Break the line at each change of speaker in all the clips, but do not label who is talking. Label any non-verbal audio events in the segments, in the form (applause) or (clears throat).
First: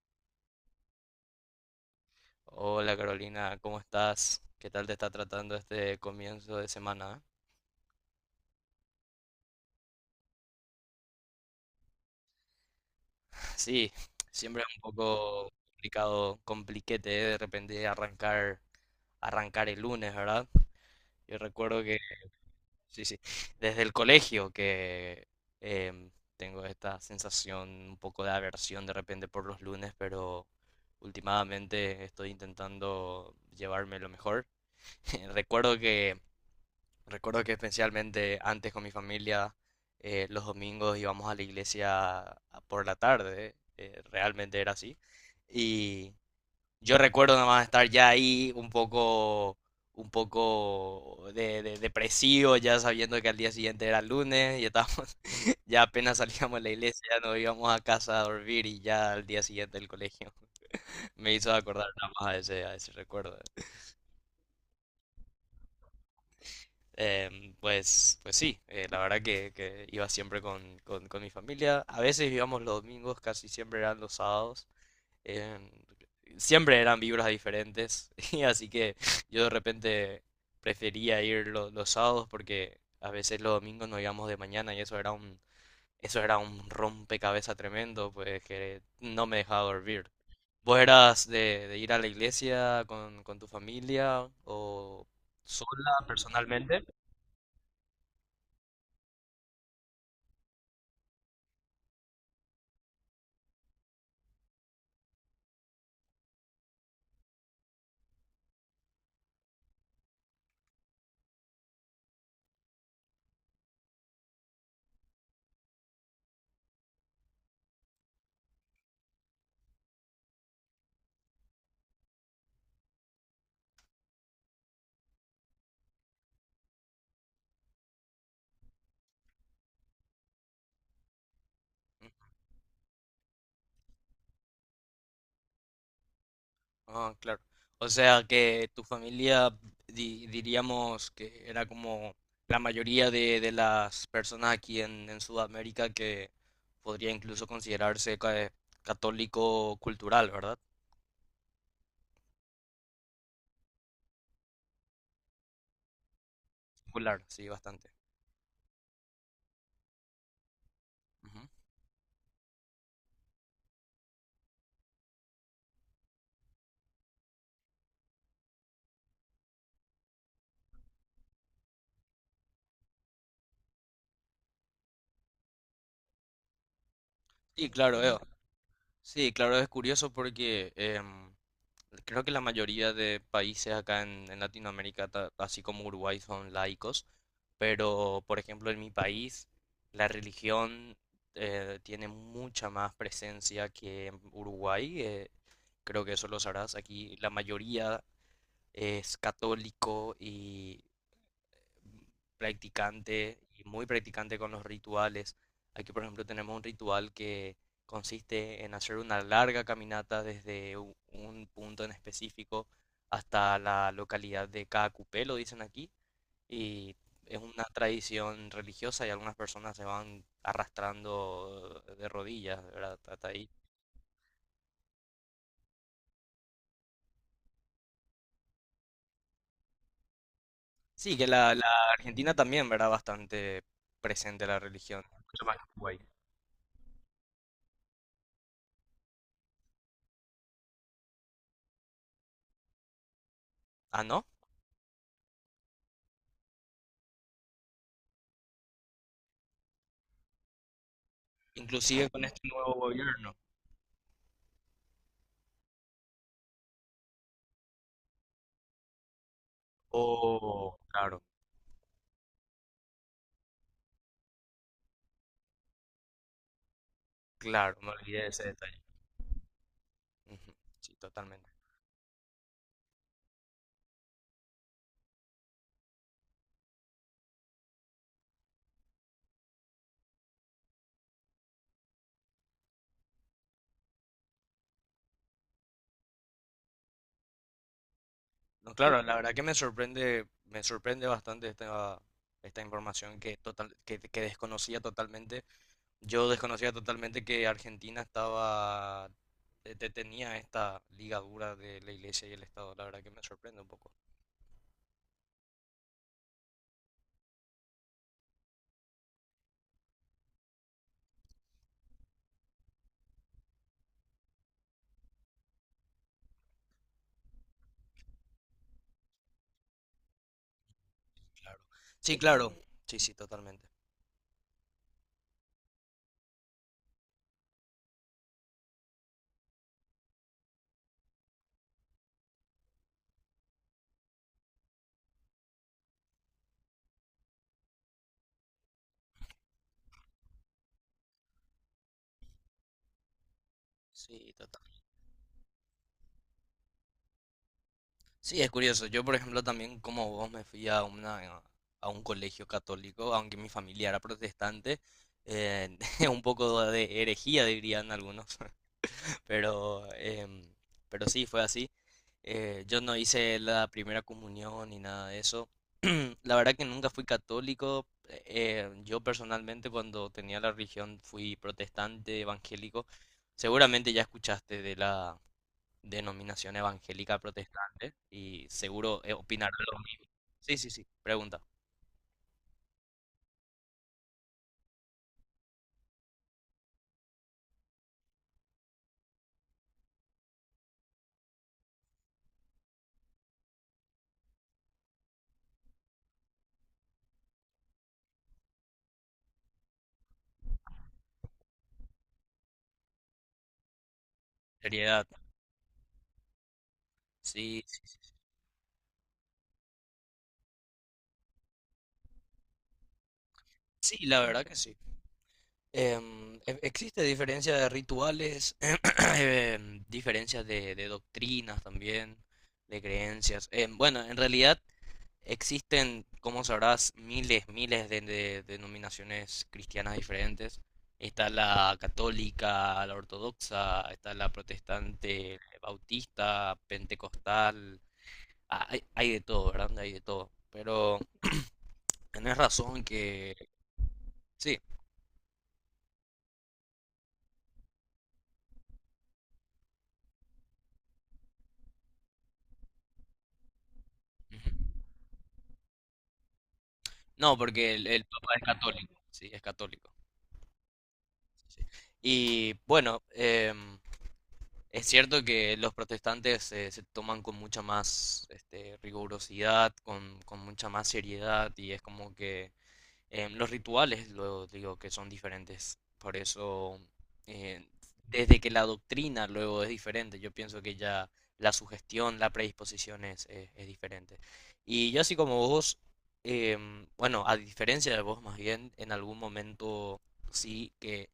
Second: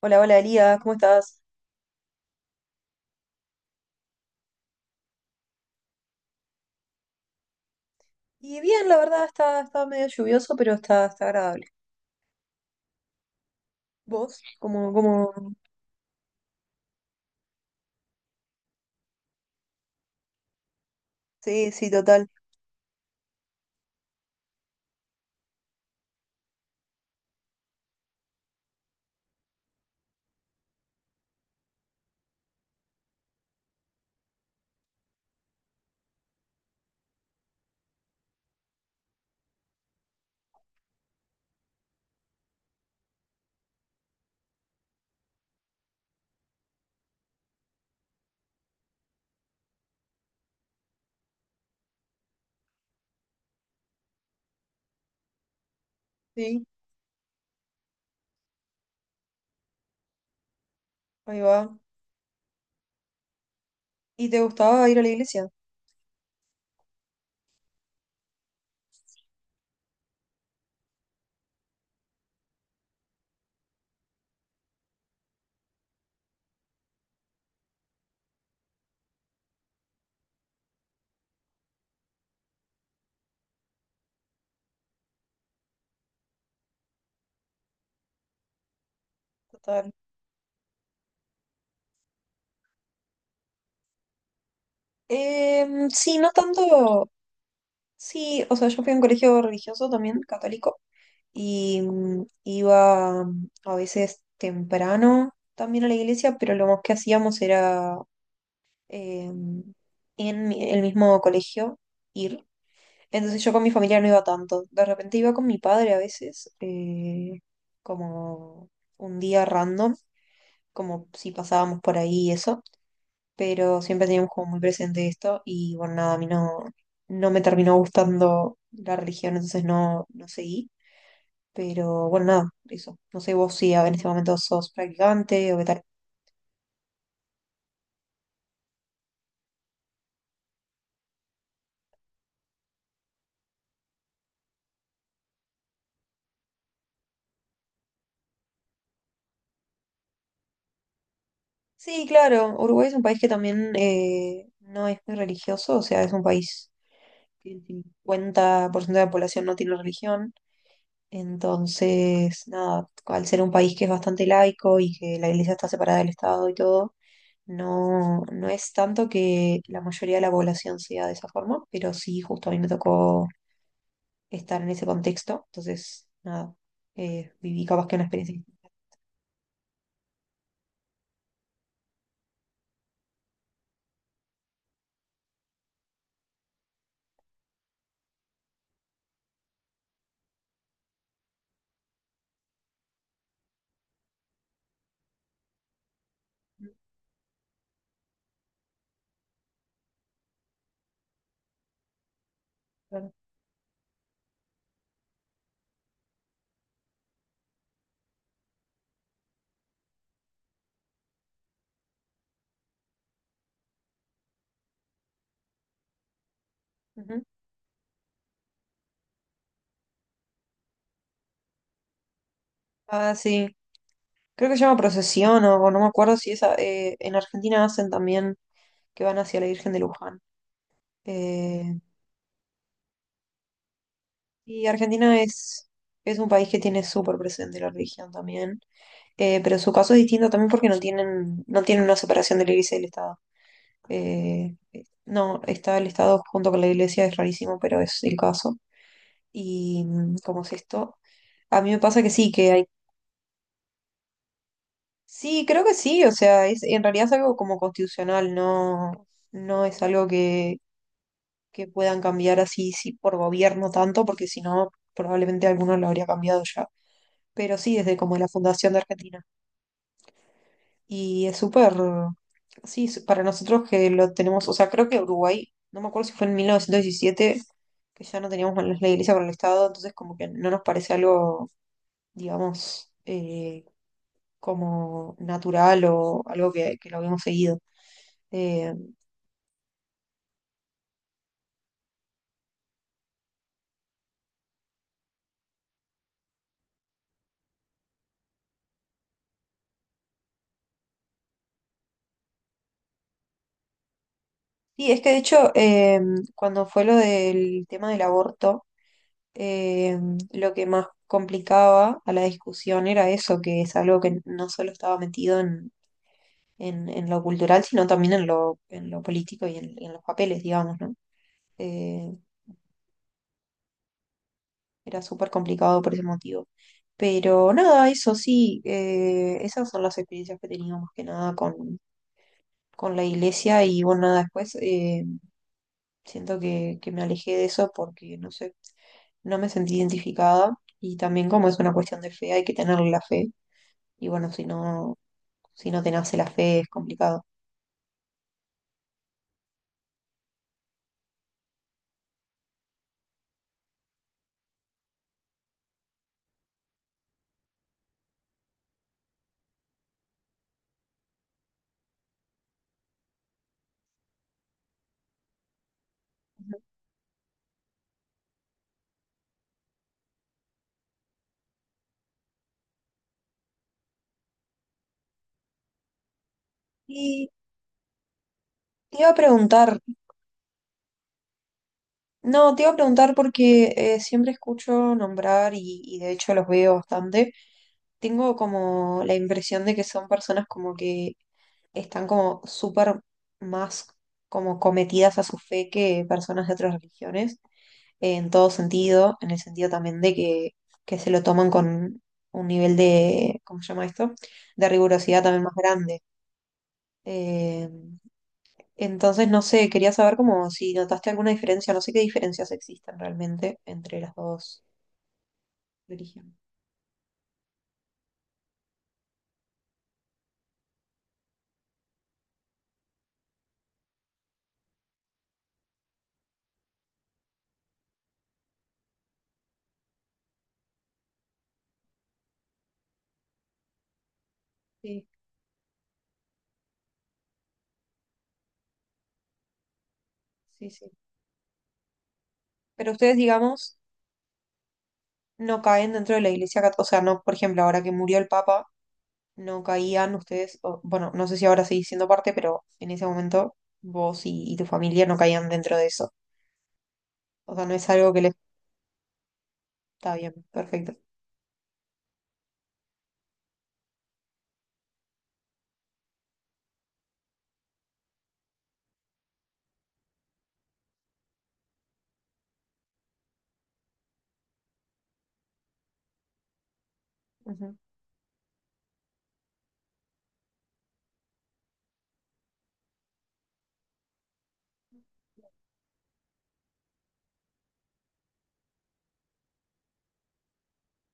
Hola, hola Elías, ¿cómo estás?
Hola Carolina, ¿cómo estás? ¿Qué tal te está tratando este comienzo de semana?
Y bien, la verdad está medio lluvioso, pero está agradable.
(laughs) Sí,
¿Vos?
siempre es un
¿Cómo,
poco
cómo?
complicado, compliquete de repente arrancar, arrancar el lunes, ¿verdad? Yo
Sí,
recuerdo
sí, total.
sí, sí, desde el colegio que em, tengo esta sensación, un poco de aversión de repente por los lunes, pero últimamente estoy intentando llevarme lo mejor. (laughs) Recuerdo que Recuerdo que especialmente antes con mi familia, los domingos íbamos a la iglesia por la tarde, realmente era así. Y yo recuerdo nada más estar ya ahí un poco depresivo, ya sabiendo que al día siguiente era lunes y estábamos, (laughs) ya apenas salíamos de
Sí,
la iglesia, nos íbamos a casa a dormir y ya al día siguiente del colegio. (laughs) Me
ahí
hizo
va.
acordar nada más a ese recuerdo.
¿Y te gustaba ir a la iglesia?
Pues, pues sí, la verdad que iba siempre con, con mi familia. A veces íbamos los domingos, casi siempre eran los sábados. em, Siempre eran vibras diferentes. (laughs) Y así que yo de repente prefería ir los sábados porque a veces los domingos nos íbamos de mañana y eso era un rompecabezas tremendo, pues que no me dejaba
Total.
dormir. ¿Vos eras de ir a la iglesia con tu familia o sola
Sí, no
personalmente?
tanto. Sí, o sea, yo fui a un colegio religioso también, católico, y iba, a veces temprano también a la iglesia, pero lo más que hacíamos era em, en el mismo colegio ir. Entonces yo con mi familia no iba tanto. De repente iba con mi padre a veces, como un día random, como si pasábamos por ahí y eso. Pero siempre teníamos como muy presente esto y bueno, nada, a mí no, no me terminó gustando la religión, entonces no, no seguí. Pero bueno, nada, eso. No sé vos si en este momento sos practicante o qué tal.
Ah, claro. O sea que tu familia, diríamos que era como la mayoría de las personas aquí en Sudamérica que podría incluso considerarse católico cultural, ¿verdad?
Sí, claro, Uruguay es un país que también no es muy religioso, o sea, es un país
Popular, sí,
que el
bastante.
50% de la población no tiene religión.
Ujú.
Entonces, nada, al ser un país que es bastante laico y que la iglesia está separada del Estado y todo, no, no es tanto que la mayoría de la población sea de esa forma, pero sí, justo a mí me tocó estar en ese contexto. Entonces, nada, viví
Sí,
capaz que
claro,
una
Eo.
experiencia.
Sí, claro, es curioso porque creo que la mayoría de países acá en Latinoamérica, así como Uruguay, son laicos, pero por ejemplo en mi país la religión tiene mucha más presencia que en Uruguay. Creo que eso lo sabrás. Aquí la mayoría es católico y
Claro.
practicante y muy practicante con los rituales. Aquí, por ejemplo, tenemos un ritual que consiste en hacer una larga caminata desde un punto en específico hasta la localidad de Caacupé, lo dicen aquí, y
Ujú.
es una tradición religiosa y algunas personas se van arrastrando de rodillas, ¿verdad?
Ah,
Hasta ahí.
sí. Creo que se llama procesión o no me acuerdo si esa. En Argentina hacen también que van hacia la Virgen de Luján.
Sí, que la
Eh,
Argentina también, ¿verdad? Bastante presente la
y
religión.
Argentina es un país que tiene súper presente la religión también. Pero su caso es distinto también porque no tienen, no tienen una separación de la iglesia y del Estado.
Ah, ¿no?
No, está el Estado junto con la iglesia, es rarísimo, pero es el caso. Y cómo es esto, a mí me pasa que
Inclusive con
sí,
este
que hay...
nuevo gobierno.
Sí, creo que sí, o sea, es, en realidad es algo como constitucional, no, no es algo
Oh, claro.
que puedan cambiar así sí, por gobierno tanto, porque si no, probablemente alguno lo habría cambiado ya. Pero sí,
Claro, me
desde como
olvidé de
la
ese
fundación de
detalle.
Argentina.
Ujú, sí,
Y es
totalmente.
súper, sí, para nosotros que lo tenemos, o sea, creo que Uruguay, no me acuerdo si fue en 1917 que ya no teníamos más la iglesia para el Estado, entonces como que no nos parece algo, digamos, como natural o algo que lo habíamos seguido. Eh,
No, claro, la verdad que me sorprende bastante esta, esta información que, total, que desconocía totalmente. Yo desconocía totalmente que Argentina estaba, tenía esta ligadura de la iglesia y el Estado. La verdad que me sorprende un poco.
y es que de hecho, cuando fue lo del tema del aborto, eh, lo que más complicaba a la discusión era eso, que es algo que no solo estaba metido en lo cultural, sino también en lo político y en los papeles, digamos, ¿no?
Claro. Sí,
Eh,
claro. Sí, sí, totalmente.
Era súper complicado por ese motivo. Pero nada, eso sí, esas son las experiencias que he tenido más que nada con, con la iglesia y bueno, nada, después siento que me alejé de eso porque, no sé, no me sentí identificada y también como es una cuestión de fe, hay que tener la fe y bueno,
Sí,
si
totalmente.
no, si no te nace la fe es complicado.
Sí, es curioso. Yo, por ejemplo, también como vos me fui a una, a un colegio católico, aunque mi familia era protestante, eh, (laughs) un poco de herejía dirían algunos, (laughs) pero, pero sí, fue así. Yo no hice la primera comunión ni nada de eso. (clears throat) La verdad que nunca fui católico. Yo personalmente cuando tenía la religión fui protestante, evangélico. Seguramente ya escuchaste de la denominación evangélica
Y
protestante y
te
seguro
iba a
opinará
preguntar.
lo mismo. Sí, sí, sí, pregunta.
No, te iba a preguntar porque siempre escucho nombrar y de hecho los veo bastante. Tengo como la impresión de que son personas como que están como súper más como cometidas a su fe que personas de otras religiones, en todo sentido, en el sentido también de que se lo toman con un nivel de, ¿cómo se llama esto? De
Seriedad.
rigurosidad también más grande.
Sí, sí,
Em, entonces, no sé, quería saber como si notaste alguna diferencia, no sé qué diferencias existen realmente entre
sí,
las
la verdad que
dos
sí.
religiones.
Existe diferencia de rituales, (clears throat) diferencias de doctrinas también, de creencias. Em, bueno, en realidad existen, como sabrás, miles, miles de denominaciones cristianas diferentes. Está la católica, la ortodoxa, está la
Sí,
protestante, bautista, pentecostal. Ah, hay de todo, ¿verdad? Hay de todo.
sí, sí.
Pero tenés razón
Pero ustedes,
que
digamos,
sí.
no caen dentro de la iglesia católica, o sea, no, por ejemplo, ahora que murió el Papa, no caían ustedes, o, bueno, no sé si ahora seguís siendo parte, pero en ese momento vos y tu familia no caían dentro de eso.
No,
O sea, no
porque el,
es
el
algo que
Papa
les
es católico, sí, es católico.
está bien, perfecto.
Sí. Sí. Y bueno, em, es cierto que los protestantes se toman con mucha más este, rigurosidad, con mucha más seriedad, y es como que los rituales, luego digo que son diferentes. Por eso, eh,
Ujú.
desde que la doctrina luego es diferente, yo pienso que ya la sugestión, la predisposición es diferente. Y yo así como vos, em, bueno, a diferencia de vos más bien, en algún momento sí que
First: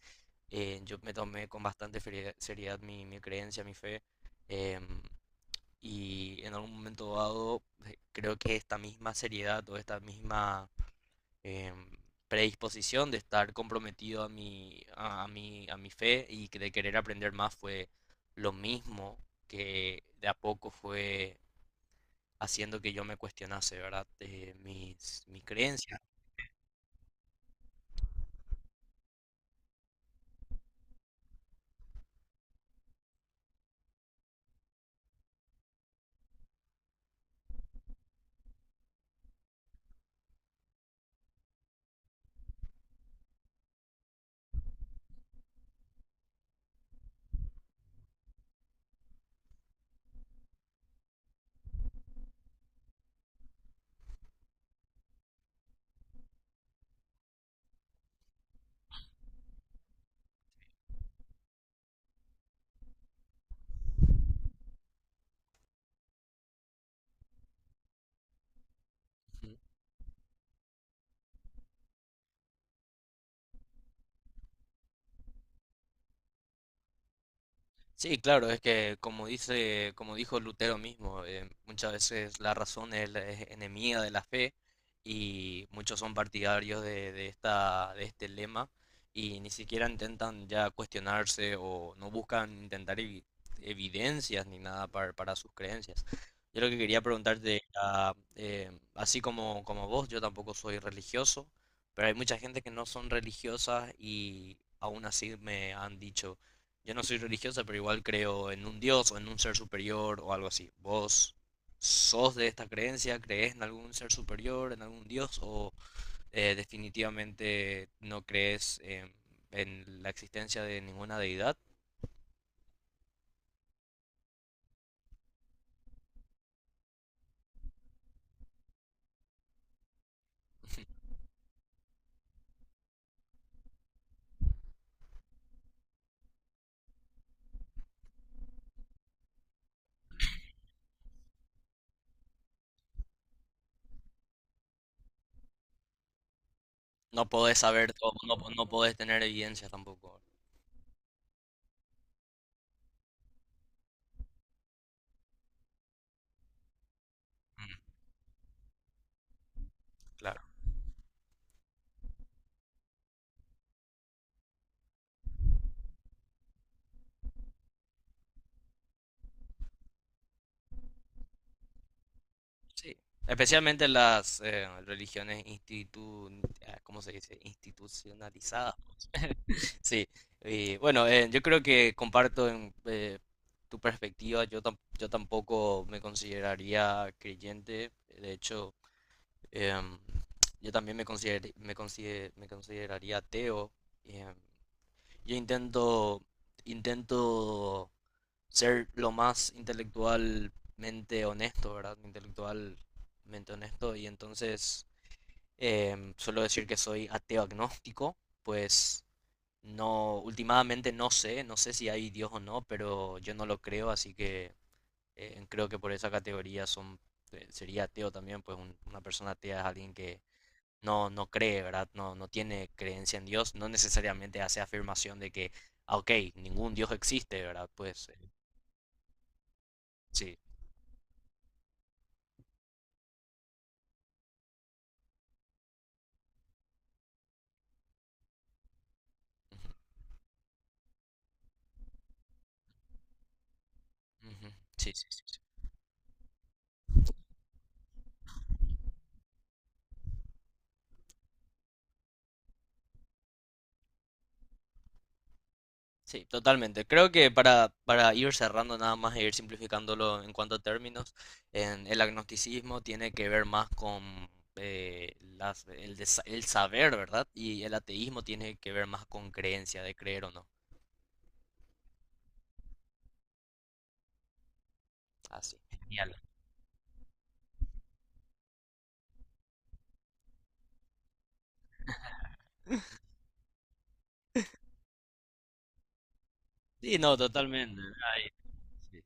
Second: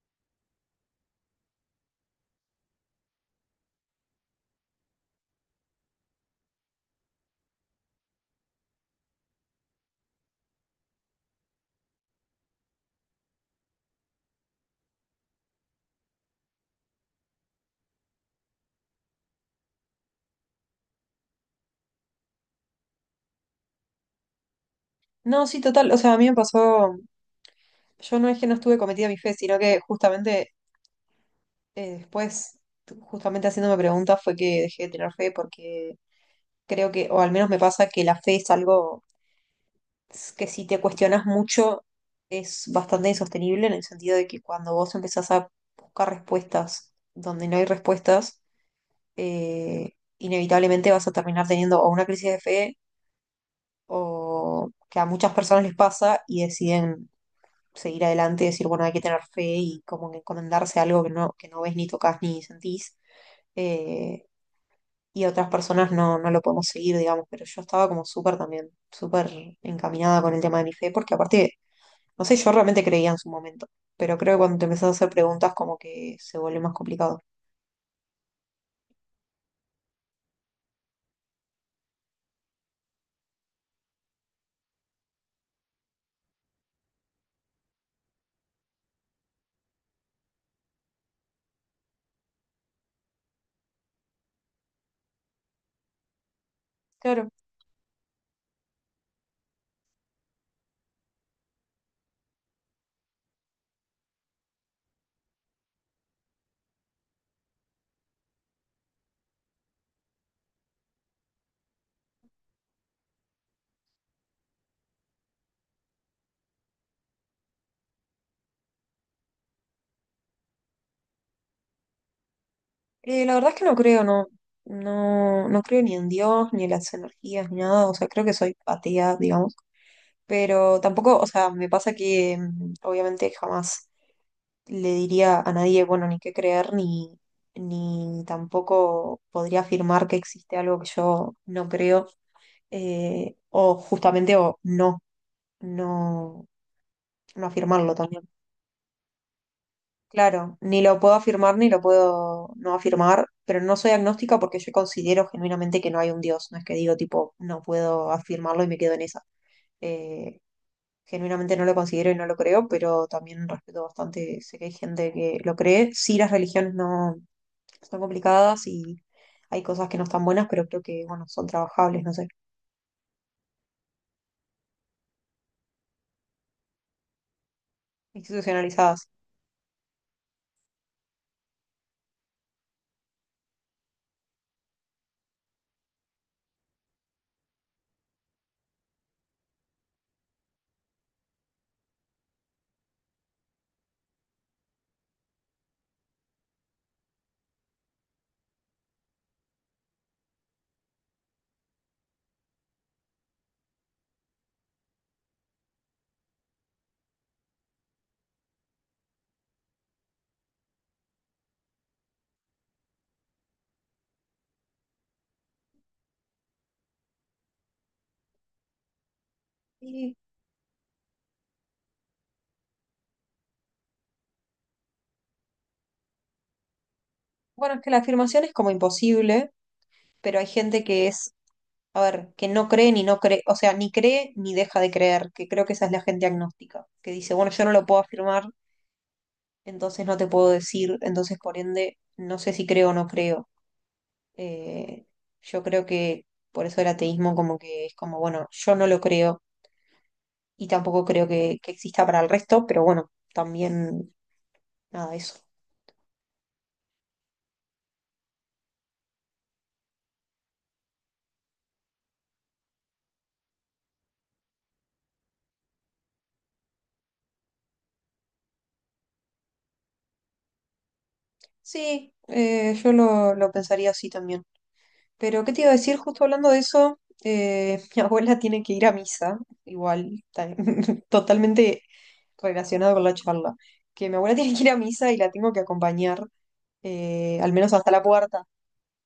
yo me tomé con bastante seriedad mi, mi creencia, mi fe, em, y en algún momento dado creo que esta misma seriedad o esta misma em, predisposición de estar comprometido a mi fe y que de querer aprender más fue lo mismo que de a poco fue haciendo que yo me cuestionase, ¿verdad? Mis, mis
No, sí, total, o
creencias.
sea, a mí me pasó, yo no es que no estuve cometida mi fe, sino que justamente después, justamente haciéndome preguntas, fue que dejé de tener fe porque creo que, o al menos me pasa que la fe es algo que si te cuestionas mucho es bastante insostenible en el sentido de que cuando vos empezás a buscar respuestas donde no hay respuestas, eh, inevitablemente vas a terminar teniendo o una crisis de fe o que a muchas personas les pasa y deciden seguir adelante y decir, bueno, hay que tener fe y como que encomendarse a algo que no ves ni tocas ni sentís. Eh, y otras personas no, no lo podemos seguir, digamos, pero yo estaba como súper también, súper encaminada con el tema de mi fe, porque aparte, no sé, yo realmente creía en su momento, pero creo que cuando te empezás a hacer preguntas como que se vuelve más complicado.
Sí, claro, es que como dice, como dijo Lutero mismo, muchas veces la razón es enemiga de la fe y muchos son partidarios de esta, de este lema y ni siquiera intentan ya cuestionarse o no buscan intentar evidencias ni nada para, para sus creencias. Yo lo que quería
Claro,
preguntarte, era, así como, como vos, yo tampoco soy religioso, pero hay mucha gente que no son religiosas y aún así me han dicho yo no soy religiosa, pero igual creo en un Dios o en un ser superior o algo así. ¿Vos sos de esta creencia? ¿Crees en algún ser superior, en algún Dios? ¿O definitivamente no crees en la existencia de ninguna deidad?
la verdad es que no creo, no, no, no creo ni en Dios, ni en las energías, ni nada, o sea, creo que soy atea, digamos, pero tampoco, o sea, me pasa que obviamente jamás le diría a nadie, bueno, ni qué creer, ni, ni tampoco podría afirmar que existe algo que yo no creo, o justamente o no, no,
No
no
podés saber
afirmarlo
todo,
también.
no, no podés tener evidencia tampoco.
Claro, ni lo puedo afirmar ni lo puedo no afirmar, pero no soy agnóstica porque yo considero genuinamente que no hay un Dios, no es que digo tipo, no
Mm,
puedo afirmarlo y me quedo en esa. Eh,
claro,
Genuinamente no lo considero y no lo creo, pero también respeto bastante, sé que hay gente que lo cree. Sí, las religiones no, son complicadas y hay cosas que no están buenas, pero creo que, bueno, son trabajables, no sé,
sí. Especialmente las religiones ah, ¿cómo se dice? Institucionalizadas.
institucionalizadas.
Sí, y bueno, yo creo que comparto en, tu perspectiva, yo, yo tampoco me consideraría creyente, de hecho, em, yo también me consideraría ateo. em, yo intento, intento ser lo más intelectualmente honesto, ¿verdad? Intelectualmente honesto, y entonces suelo decir que soy ateo agnóstico, pues no, últimamente no sé, no sé si hay Dios o no, pero yo no lo creo, así que creo que por esa categoría son, sería ateo también, pues una persona atea es alguien
Y
que no, no cree, ¿verdad? No, no tiene creencia en Dios, no necesariamente hace afirmación de que, ah, ok, ningún Dios existe, ¿verdad?
bueno, es que la
Pues
afirmación es como imposible,
sí.
pero hay gente que es, a ver, que no cree ni no cree, o sea, ni cree ni deja de creer, que creo que esa es la gente agnóstica, que dice, bueno, yo no lo puedo afirmar,
Ujú,
entonces no te puedo decir, entonces por ende, no sé si creo o no creo.
ujú, sí,
Eh,
sí, sí.
yo creo que por eso el ateísmo como que es como, bueno, yo no lo creo y tampoco creo que exista para el resto, pero bueno, también nada, eso.
Sí, totalmente. Creo que para ir cerrando nada más e ir simplificándolo en cuanto a términos, en el agnosticismo tiene que ver más con el saber, ¿verdad? Y el ateísmo tiene que ver más con creencia, de creer o no.
Sí, yo lo pensaría así también. Pero, ¿qué
Así.
te iba a decir?
Genial.
Justo hablando de eso, (laughs) mi abuela tiene que ir a misa, igual, (laughs) totalmente relacionado con la charla, que mi abuela (laughs) tiene que ir a misa y la tengo que acompañar,
Sí, no,
al menos
totalmente.
hasta la
Ay,
puerta.
sí.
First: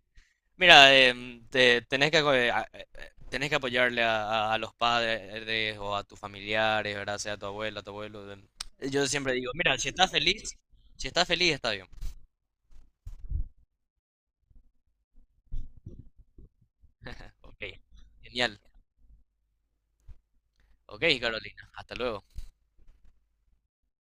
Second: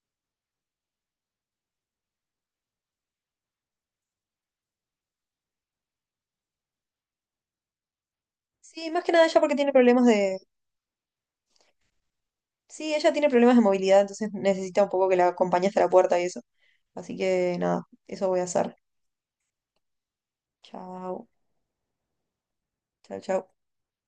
Mira, tenés que, tenés que apoyarle a, a los padres o a tus familiares, ¿verdad? Sea tu abuela, tu abuelo.
Sí, más
Yo
que nada
siempre
ella
digo,
porque tiene
mira, si
problemas
estás
de...
feliz, si estás feliz, está bien.
Sí, ella tiene problemas de movilidad, entonces necesita un poco que la acompañe hasta la puerta y eso. Así que
Ok,
nada, eso voy a
genial.
hacer.
Ok,
Chao.
Carolina, hasta luego.
Chao, chao.